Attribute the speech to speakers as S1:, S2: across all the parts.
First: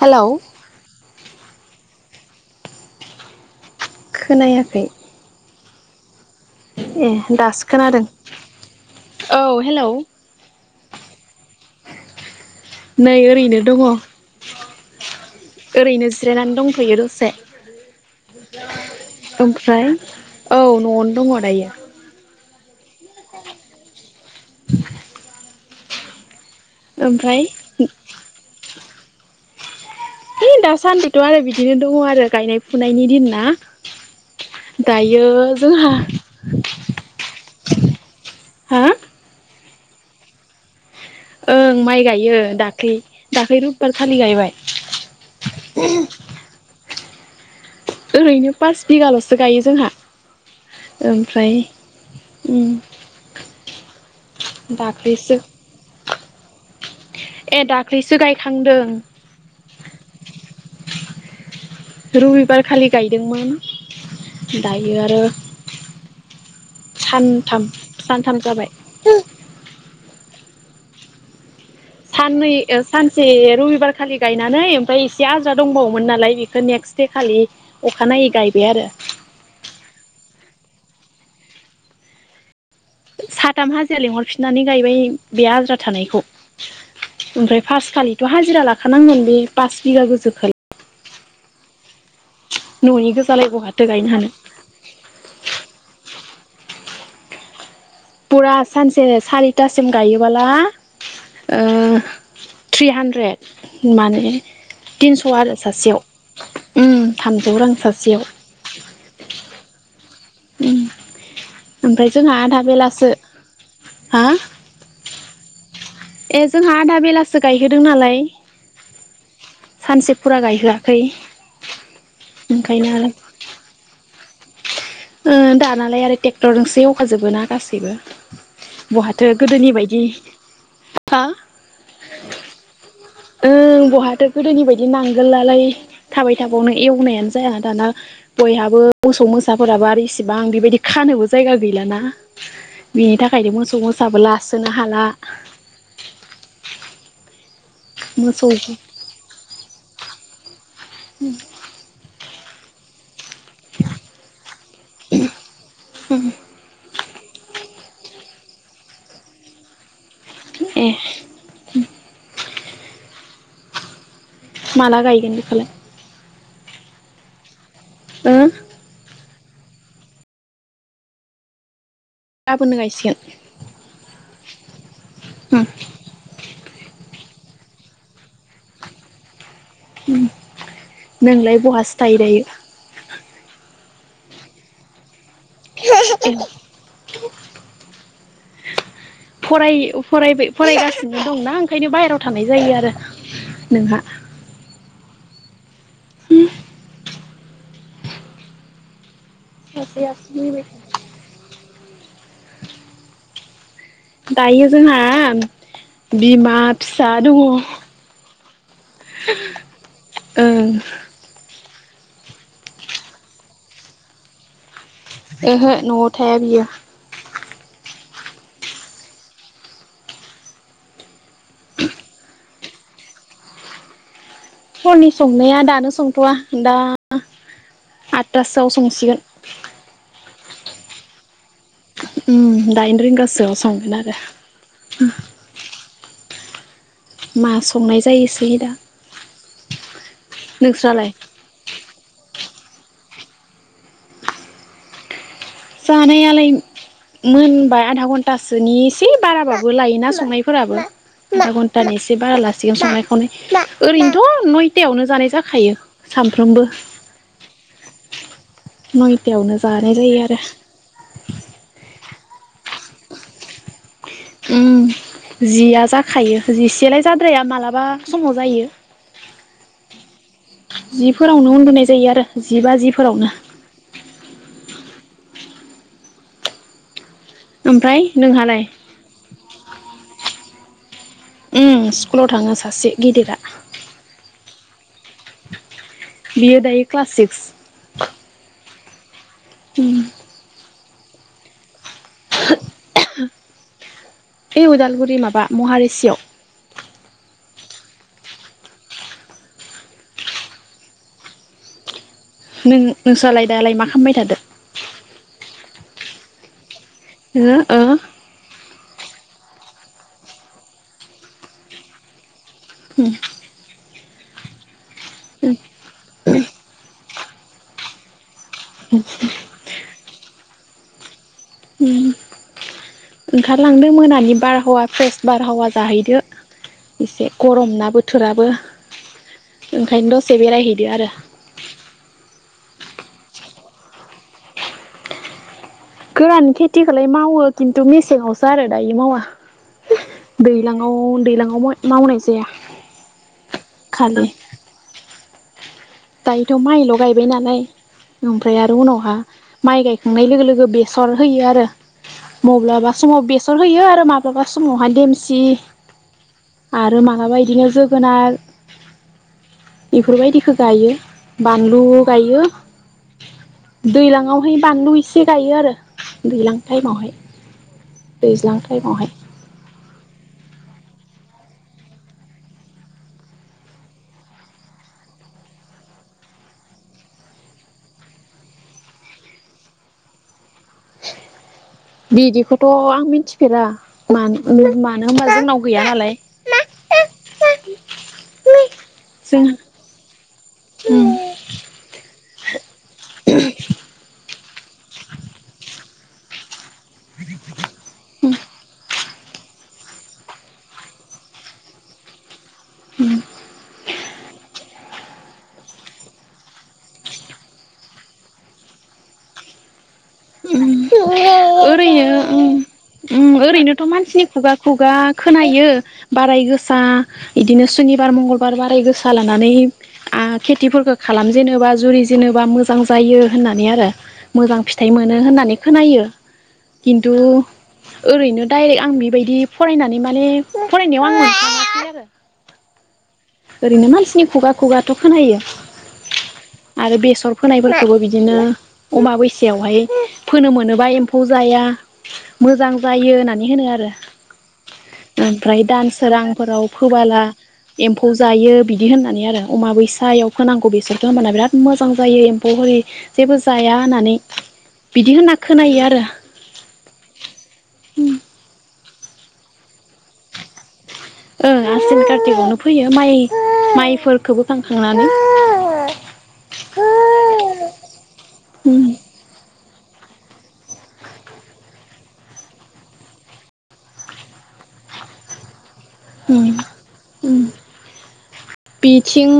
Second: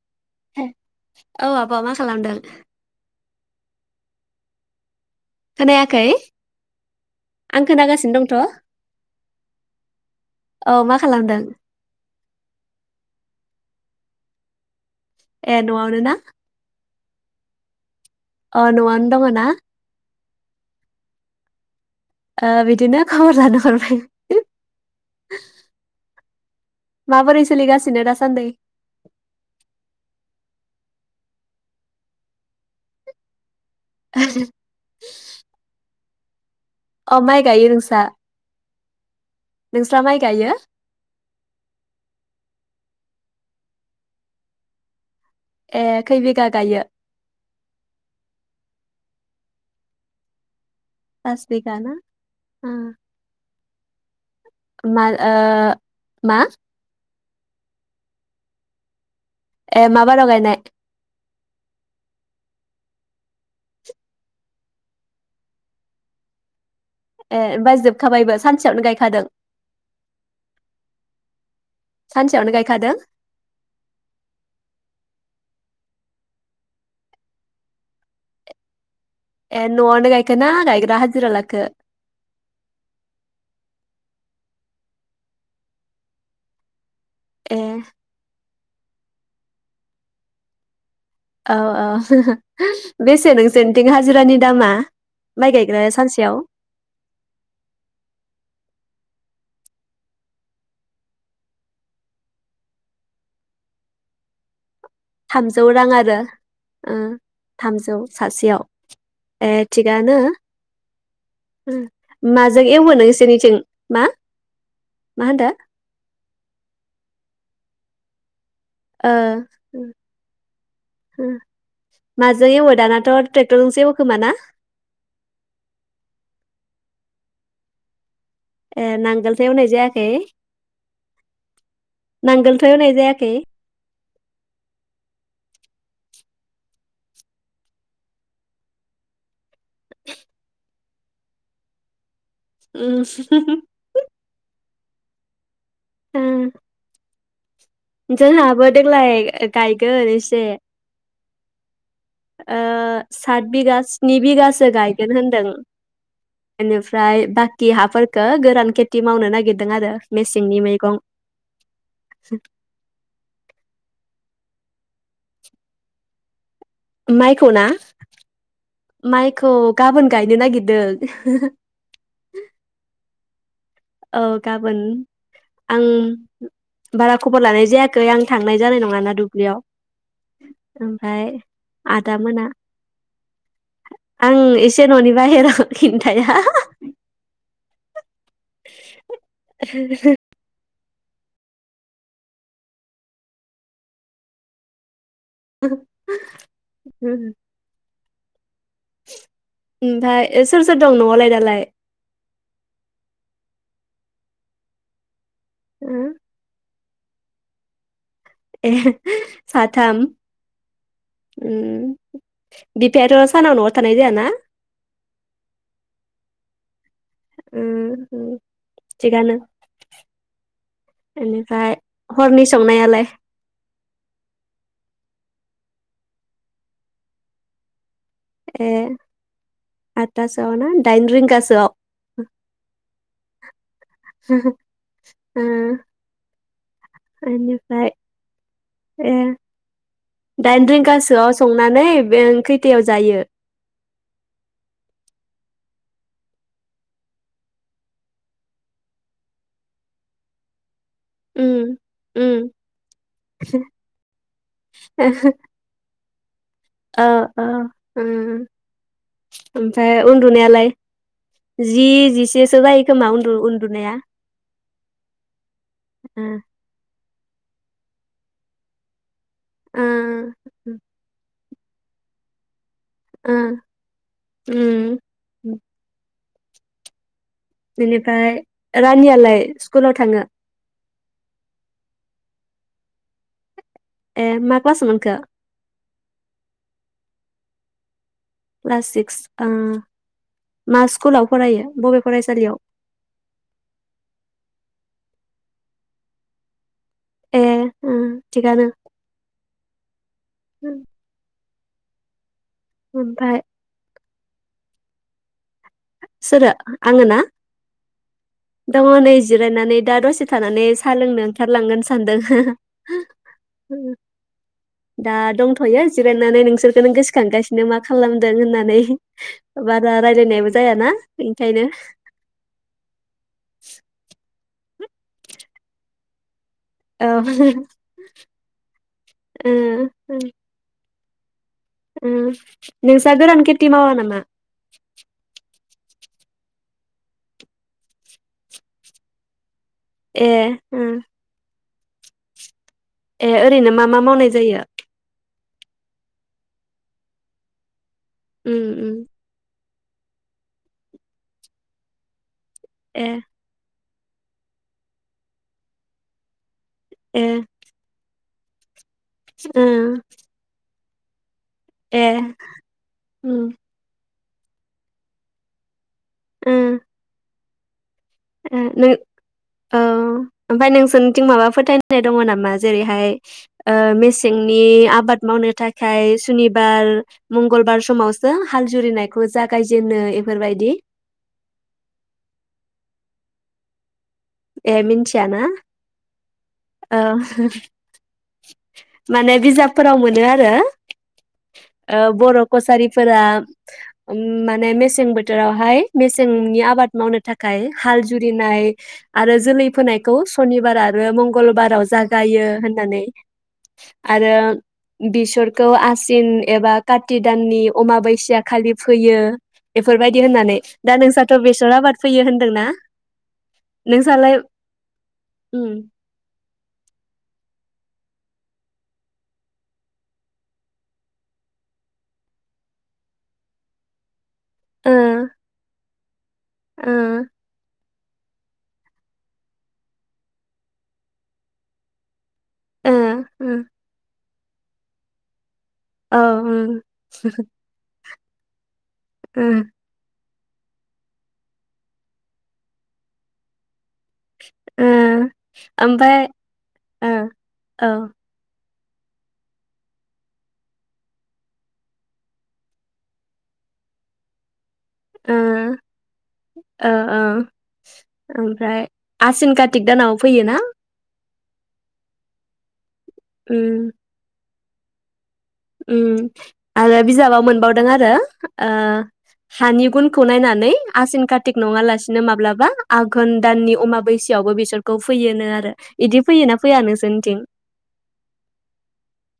S1: Hello
S2: औ आब' मा खालामदों
S1: खोनायाखै
S2: खोनायाखै?
S1: ए
S2: आं
S1: दासो खोनादों
S2: खोनागासिनो दंथ'
S1: औ हेलौ
S2: औ मा खालामदों
S1: नै ओरैनो दङ
S2: ए न'आवनो
S1: ओरैनो
S2: ना
S1: जिरायनानै दंथ'यो र से
S2: अ न'यावनो दङ ना?
S1: औ न'यावनो दङ दायो।
S2: ओ बिदिनो खबर लानो हरबाय।
S1: ओमफ्राय
S2: माबोरै सोलिगासिनो दासान्दि?
S1: है दासान्दिथ' आरो बिदिनो दङ आरो गायनाय फुनायनि दिन ना दायो जोंहा [inaudible]
S2: अ माइ गायो नोंसा?
S1: हा
S2: नोंस्रा माइ गायो?
S1: ओं माइ गायो दाख्लै दाख्लै रबिबार खालि गायबाय।
S2: ए खै बिगा गायो
S1: ओरैनो पास बिगाल'सो गायो जोंहा।
S2: फास
S1: ओमफ्राय
S2: बिगा ना ओ
S1: उम
S2: मा ओ
S1: दाख्लैसो
S2: मा?
S1: ए दाख्लैसो गायखांदों।
S2: ए माबा लगायनाय।
S1: रबिबार खालि गायदोंमोन दायो आरो
S2: ए
S1: सानथाम
S2: ओमफ्राय जोबखाबायबो
S1: सानथाम जाबाय
S2: सानसेयावनो गायखादों। सानसेयावनो
S1: साननैज्ञओ
S2: गायखादों
S1: सानसे रबिबार खालि गायनानै ओमफ्राय एसे आद्रा दंबावोमोन नालाय बेखौ नेक्स्ट दे खालि अखानायनायै गायबाय आरो।
S2: ए न'यावनो गायखो ना गायग्रा हाजिरा लाखो?
S1: साथाम हाजिरा लिंहरफिननानै गायबाय बे आद्रा थानायखौ। ओमफ्राय
S2: ए
S1: फार्स्ट खालिथ' हाजिरा ला खानांगोन बे पास बिगा गोजोखौ
S2: औ औ।
S1: न'नि
S2: बेसे
S1: गोजालाय बहाथो
S2: नोंसोरथिं
S1: गायनो हानो
S2: हाजिरानि दामा माइ गायग्राया सानसेयाव।
S1: फुरा सानसे सारिथासिम गायोबोला ओ थ्रि हान्द्रेद माने तिनस' आरो
S2: थामजौ रां
S1: सासेयाव
S2: आरो ओ थामजौ सासेयाव ए थिगानो
S1: उम ओमफ्राय जोंहा आधा
S2: माजों एवो
S1: बेलासो
S2: नोंसोरनिथिं मा
S1: हा
S2: मा होनदो?
S1: ए जोंहा आधा बेलासो गायहोदों नालाय।
S2: ओ
S1: सानसे फुरा गायहोआखै
S2: माजों एवो
S1: ओंखायनो आरो
S2: दानाथ' ट्रेक्टरजोंसो एव खोमाना।
S1: ओ दानालाय आरो ट्रेक्टरजोंसो एवखाजोबो ना गासैबो।
S2: ए
S1: बहाथो
S2: नांगोलजों एवनाय
S1: गोदोनि बायदि
S2: जायाखै
S1: हा
S2: नांगोलथ एवनाय जाया खै।
S1: ओं बहाथो' गोदोनि बायदि नांगोलालाय थाबाय थाबावनो एवनायानो जाया दाना बयहाबो मोसौ मोसाफोराबो आरो इसिबां बेबायदि खानोबो जायगा गैलाना।
S2: उम
S1: बिनि थाखायनो मोसौ मोसाबो लासो हाला।
S2: ओ।
S1: मोसौ
S2: जोंहाबो देग्लाय गायगोन ऐ
S1: उम।
S2: ओ। सात बिगा स्नि बिगासो गायगोन होनदों बेनिफ्राय बाखि हाफोर गो-गोरान खेथि मावनो नागिरदों आरो मेसेंनि
S1: ए
S2: मैगं
S1: माला गायगोन बेखौलाय
S2: माइखौ ना?
S1: ओं
S2: माइखौ गाबोन गायनो नागिरदों।
S1: गाबोननो गायसिगोन
S2: औ गाबोन आं बारा खबर लानाय जायाखै आं थांनाय जानाय नङाना दुब्लियाव ओमफ्राय
S1: नोंलाय बहा सो थायो
S2: आदा
S1: दायो।
S2: मोना आं एसे न'नि बाहेराव खिन्थाया ए
S1: फराय ओ फराय फरायबाय फरायगासिनो नो दंना ओंखायनो बाहेरायाव थानाय जायो आरो नोंहा
S2: ओम
S1: हम
S2: हम बि ओमफ्राय सोर सोर दं न'आवलाय दालाय?
S1: दायो जोंहा बिमा फिसा दङ।
S2: ए साथाम ओ बिफायाथ' सानाव न'आव थानाय जायाना?
S1: ओहो न'आव थाया बियो
S2: ओ थिगानो बेनिफ्राय हरनि संनायालाय
S1: हरनि संनाया दानो संथ'वा दा आतथासोआव संसिगोन।
S2: आव ना दाइन रिंगायाव सोआव
S1: उम दाइन रिंगासोआव संगोन आरो।
S2: ओ
S1: मा
S2: बेनिफ्राय
S1: संनाय जायोसै दा
S2: ए दाइन
S1: नोंस्रालाय
S2: रिंगासोआव संनानै बे खैतायाव जायो?
S1: जानायालाय मोनबाय आधा घन्टासोनि एसे बाराबाबो लायोना संनायफोराबो आधा
S2: उम
S1: घन्टानि एसे बारा
S2: उम
S1: लासिगोन संनाय खावनाय ओरैनोथ' नयथायावनो जानाय जाखायो। साम
S2: औ ओ उम
S1: नयथायावनो जानाय
S2: ओमफ्राय
S1: जायो आरो
S2: उन्दुनायालाय? जि जिसेसो जायो खोमा उन्दु उन्दुनाया।
S1: उम जिया
S2: ओ
S1: जाखायो जिसेलाय जाद्राया मालाबा समाव जायो।
S2: उम
S1: फुंआवनो उन्दुनाय जायो आरो जि बाजिफोरावनो
S2: उम उम [inaudible]
S1: ओमफ्राय
S2: बेनिफ्राय
S1: नोंहालाय
S2: रानियालाय स्कुलाव थांङो?
S1: ओम स्कुलाव थांङो सासे गिदिरा।
S2: ए मा क्लास मोनखो?
S1: बियो दायो क्लास सिक्स।
S2: Class six. ओम मा स्कुलाव फरायो बबे फरायसालियाव
S1: उदालगुरि माब बा महारिशियाव
S2: ए उम थिगानो
S1: नों
S2: ओमफ्राय
S1: नोंसालाय दालाय मा खामबाय [unintelligible]
S2: सोरो?
S1: हो अ
S2: दंङ नै जिरायनानै दा दसे थानानै सा लोंनो ओंखारलांगोन सानदों।
S1: होम
S2: [inaudible] दा दंथयो जिरायनानै नोंसोरखौनो गोसो खांगासिनो मा खालाम दों होननानै बा बारा रायलायनायबो जायाना। ओंखायनो।
S1: ओंखारलांदोंमोन बिनि बारहावा फ्रेस बारहावा जाहैदो
S2: औ
S1: इसे गरम ना बोथोराबो ओंखायनो दसे बेरायहैदो आरो
S2: नोंसा गोरान किति मावा नामा?
S1: गोरान खेथिखौलाय मावो खिन्थु मेसेङावसो आरो दायो मावा
S2: ए
S1: दैलाङाव दैलाङाव म मावनाय जाया
S2: ए ओरैनो मा मा
S1: खालि
S2: मावनाय जायो
S1: दायोथ माइल गायबाय नालाय
S2: ए
S1: ओमफ्राय आरो उनावहा माइ गायखांनाय लोगो लोगो बेसर होयो आरो मबलाबा
S2: ए
S1: समाव बेसर होयो आरो माब्लाबा समावहाय देमसि आरो
S2: ए
S1: माब्लाबा इदिनो जोगोनार
S2: ओ
S1: बेफोरबायदिखौ गायो बानलु
S2: ए
S1: गायो
S2: उम
S1: दैलां नवहाय बानलु एसे गायो आरो
S2: ओ
S1: दैलां टाइमावहाय
S2: ओ
S1: दैज्लां
S2: नों
S1: टाइमावहाय
S2: औ ओमफ्राय नोंसोरनिथिं माबा फोथायनाय दङ नामा जेरैहाय ओ मेसेंनि आबाद मावनो थाखाय सुनिबार मंगलबार समाव सो हाल जुरिनायखौ जागायजेनो इफोरबायदि?
S1: बिदिखौथ' आं मिथिफेरा मानो
S2: ए
S1: मानो होनबा
S2: मिनथिया ना
S1: जोंनाव गैया नालाय
S2: ओ होहो माने
S1: जों
S2: बिजाब फोराव मोनो आरो
S1: उम
S2: ओ बर' कछारिफोरा ओम माने मेसें बोथोराव मेसेंनि आबाद मावनो थाखाय हाल जुरिनाय आरो जोलै फोनायखौ सनिबार आरो मंगलबाराव जागायो होननानै आरो बेसरखौ आसिन एबा कारति दाननि अमाबैसिया खालि फोयो इफोरबायदि होननानै दा नोंसाथ' बेसर आबाद फोयो होनदोंना
S1: ओम ओरैनोथ' मानसिनि
S2: नोंसालाय
S1: खुगा खुगा खोनायो
S2: उम
S1: बाराय गोसा इदिनो सम सुनिबार मंगलबार बाराय गोसा लानानै आ खेथि खालाम जेनोबा जुरि जेनोबा मोजां जायो होननानै मोजां
S2: ओ
S1: फिथाइ मोनो होननानै खोनायो
S2: ओ
S1: किनथु ओरैनो डायरेक्ट आं बिबायदि फरायनानै माने फायनायाव आं [unintelligible]
S2: ओ ओ
S1: ओरैनो मानसिनि खुगा खुगाथ' खोनायो
S2: औ उम
S1: आरो बेसर फोनायफोरखौबो बिदि बिदिनो अमा
S2: ओ
S1: बैसायावहाय फोनो मोनोबा एम्फौ जाया, मोजां जायो होननानै होनो आरो
S2: ओ
S1: ओमफ्राय दानसोरां
S2: ओमफ्राय
S1: फोराव
S2: ओ
S1: फोबाला
S2: औ
S1: एम्फौ बियो बिदि होननानै आरो अमाबैसायाव फोनांगौ बेसरखौ होमबाना बिरात मोजां जायो एम्फौ हेरि जेबो जाया होन्नानै
S2: ओ ओ ओ ओमफ्राय आसिन खारथिक दानाव फैयो ना?
S1: ओं आसिन कातिकआवनो फोयो। माइ माइफोरखौबो थांखांनानै
S2: उम्म आरो बिजाबाव
S1: उम
S2: मोनबावदों आरो ओ
S1: उम
S2: हानि गुनखौ नायनानै आसिन खारथिक नङा लासिनो माब्लाबा आघोन दाननि अमाबैसोयावबो बेसरखौ फैयोनो आरो। बिदि फैयोना फैया नोंसोरनिथिं?
S1: उम बिथिं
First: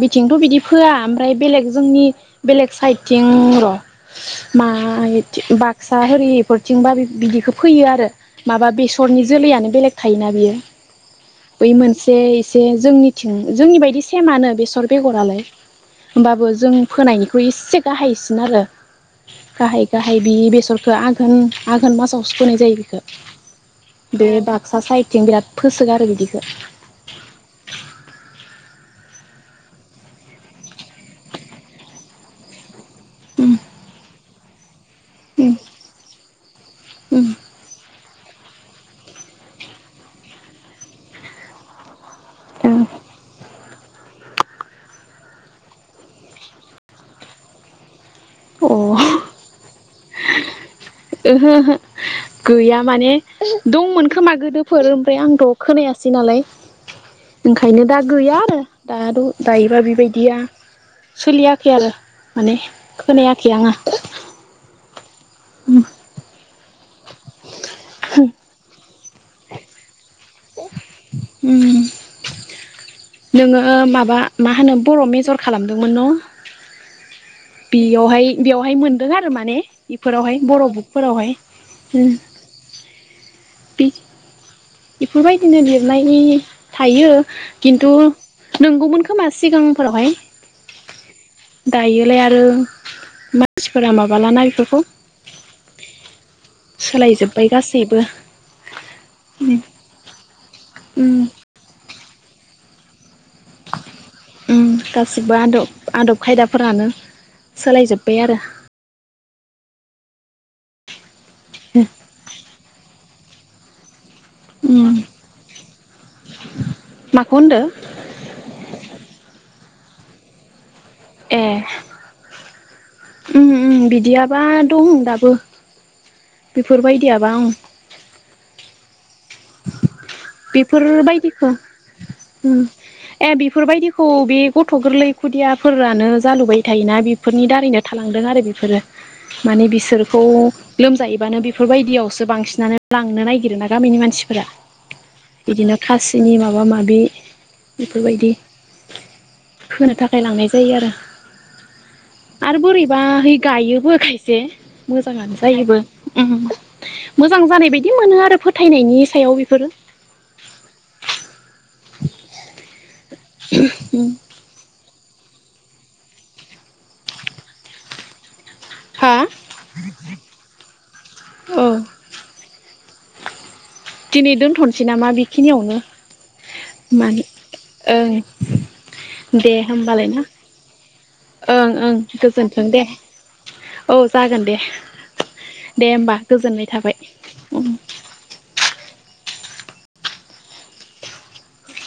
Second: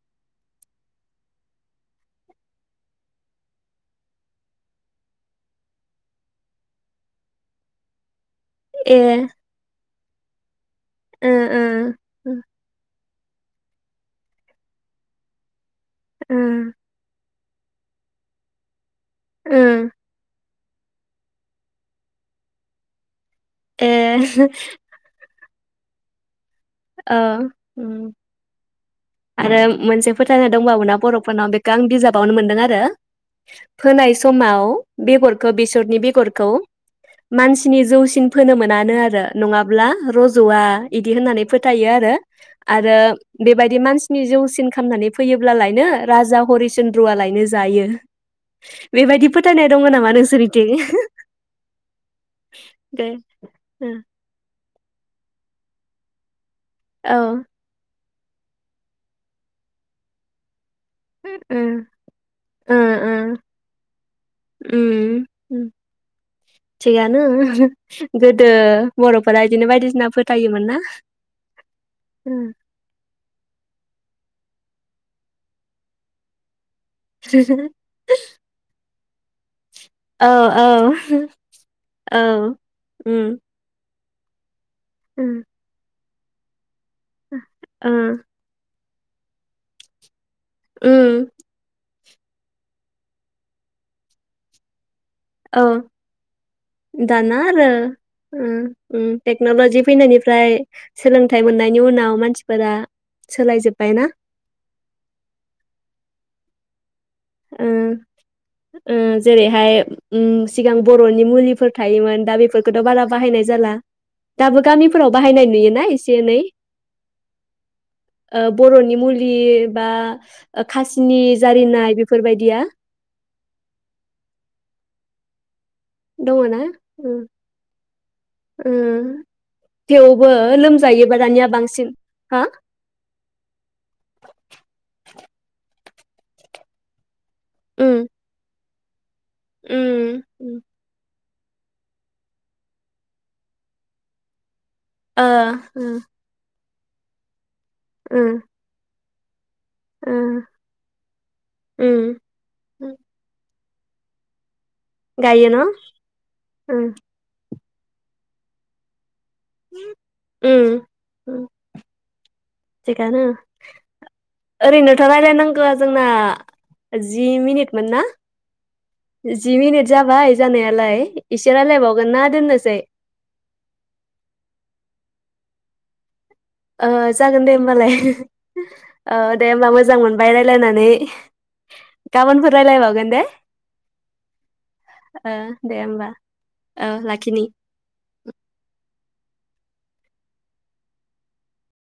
S1: बिथिंथ बिदि फोया ओमफ्राय बेलेग जोंनि बेलेग साइडथिं र मा बाक्सा होरि इफोरथिं बिदिखौ फोयो आरो। माबा
S2: ए
S1: बेसरनि जोलैयानो बेलेग थायोना बियो।
S2: ओ ओ
S1: बै मोनसे एसे जोंनि थिं जोंनि बायदि सेमानो बेसर बेगरालाय।
S2: ओ
S1: होमबाबो जों फोनाय बो एसे गाहायसिन आरो।
S2: ओ
S1: गाहाय गाहाय बि बे बेखो आघोन आघोन मासाव फोनाय जायो बेखो।
S2: ए
S1: बे बाक्सा साइदथिं बिराद। फोसोगारो आरो बिदिखो।
S2: ओ उम्म आरो मोनसे फोथायना दंबावो ना बर'फोरनाव बेखो आं बिजाबावनो मोनदों आरो फोनाय समाव बेगरखो बेसरनि बेगरखौ
S1: उम
S2: मानसिनि जौसिन फोनो मोनानो आरो नङाब्ला रजआ इदि होननानै फोथायो आरो।
S1: उम
S2: आरो बेबायदि मानसिनि जौसिन खालामामनानै फैयोब्लालायनो राजा हरिचन्द्रआलायनो जायो।
S1: अ
S2: बेबायदि फोथायनाय दङ नामा नोंसोरनिथिं?
S1: ओहो ओहो गैया
S2: दे
S1: माने दंमोन खोमा गोदो फोर ओमफ्राय आंथ खोनायासै नालाय।
S2: औ ओ
S1: ओंखायनो दा गैया आरो दा द दायोबा बेबायदिया
S2: ओ ओ
S1: सोलियाखै आरो माने खोनायाखै आंङो।
S2: सैयानो [unintelligible] गोदो बरफोरा इदिनो बायदिसिना फो थायोमोनना
S1: उम
S2: ओ
S1: ओ माबा मा होनो बर मेजर खालामदोंमोन न बेयावहाय बेयावहाय मोन दों आरो माने
S2: औ
S1: बेफोरावहाय
S2: औ
S1: बर' बुकफोरावहाय उम
S2: औ उम
S1: बे
S2: उम
S1: बेफोरबायदिनो लिरनाय नि थायो
S2: ओ
S1: खिन्थु नंगौमोन खो खोमा सिगांफोरावहाय
S2: उम
S1: दायोलाय आरो मानसिफोरा माबालाना बेफोरखौ
S2: औ दाना‌
S1: सोलायजोब्बाय
S2: आरो
S1: गासैबो
S2: ओ उम टेक नलजि फैनायनिफ्राय
S1: उम
S2: सोलोंथाइ मोननायनि उनाव मानसि सिफोरा
S1: उम गासिबो आदब आदब खायदा फोरानो सोलायजोब्बाय आरो
S2: जेरैहाय उम सिगां बर'नि मुलिफोर थायोमोन दा बेफोरखौथ' बारा बाहायनाय जाला दाबो
S1: उम
S2: गामिफोराव बाहायनाय नुयोना एसे एनै
S1: माखौ होनदो
S2: ओ बर'नि मुलि बा ओ खासिनि
S1: ए
S2: जारिनाय बेफ बेफोरबायदिया
S1: उम उम बिदियाबा दं दाबो
S2: दङना
S1: बेफोरबायदियाबा ओं
S2: ओं दानिया
S1: बेफोरबायदिखौ
S2: बांसिन हा
S1: ओं ए बेफोरबायदिखौ बे गथ' गोरलै खुदिया फोरानो जालुबाय थायोना बेफोरनि दारैनो
S2: उम
S1: थालांदों आरो बेफोरो माने बिसोरखौ
S2: उम
S1: लोमजायो बानो बेफोरबायदियावसो बांसिनानो लांनो नागिरोना गामिनि मानसि फोरा
S2: ओ
S1: बिदिनो
S2: ओ
S1: खासिनि माबा माबि बे
S2: ओ
S1: बेफोरबायदि होनो थाखाय लांनाय जायो आरो
S2: ओ
S1: आरो
S2: उम
S1: बोरैबाहाय गायो बो खायसे मोजाङानो
S2: गायो न'
S1: जायोबो ओम
S2: उम
S1: मोजां जानाय बायद दि मोनो आरो फोथायनायनि सायाव बेफोरो
S2: उम उम
S1: [inaudible]
S2: थिगानो आरैनो रायलायनांगौआ जोंना जि मिनिटमोन ना?
S1: हा
S2: जि मिनिट जाबाय जानायालाय इसे
S1: औ
S2: रायलायबावगोन ना दोननोसै?
S1: दिनै दोनथ'नोसै नामा बेखिनियावनो?
S2: ओ
S1: माने
S2: जागोन दे होमबालाय।
S1: ओं
S2: ओ दे होमबा मोजां
S1: होमबालाय ना
S2: मोनबाय रायलायनानै
S1: ओं ओं
S2: गाबोनफोर
S1: गोजोन्थों
S2: रायजलायबावगोन दे।
S1: औ जागोन दे
S2: दे होमबा औ लाखिनि।
S1: उम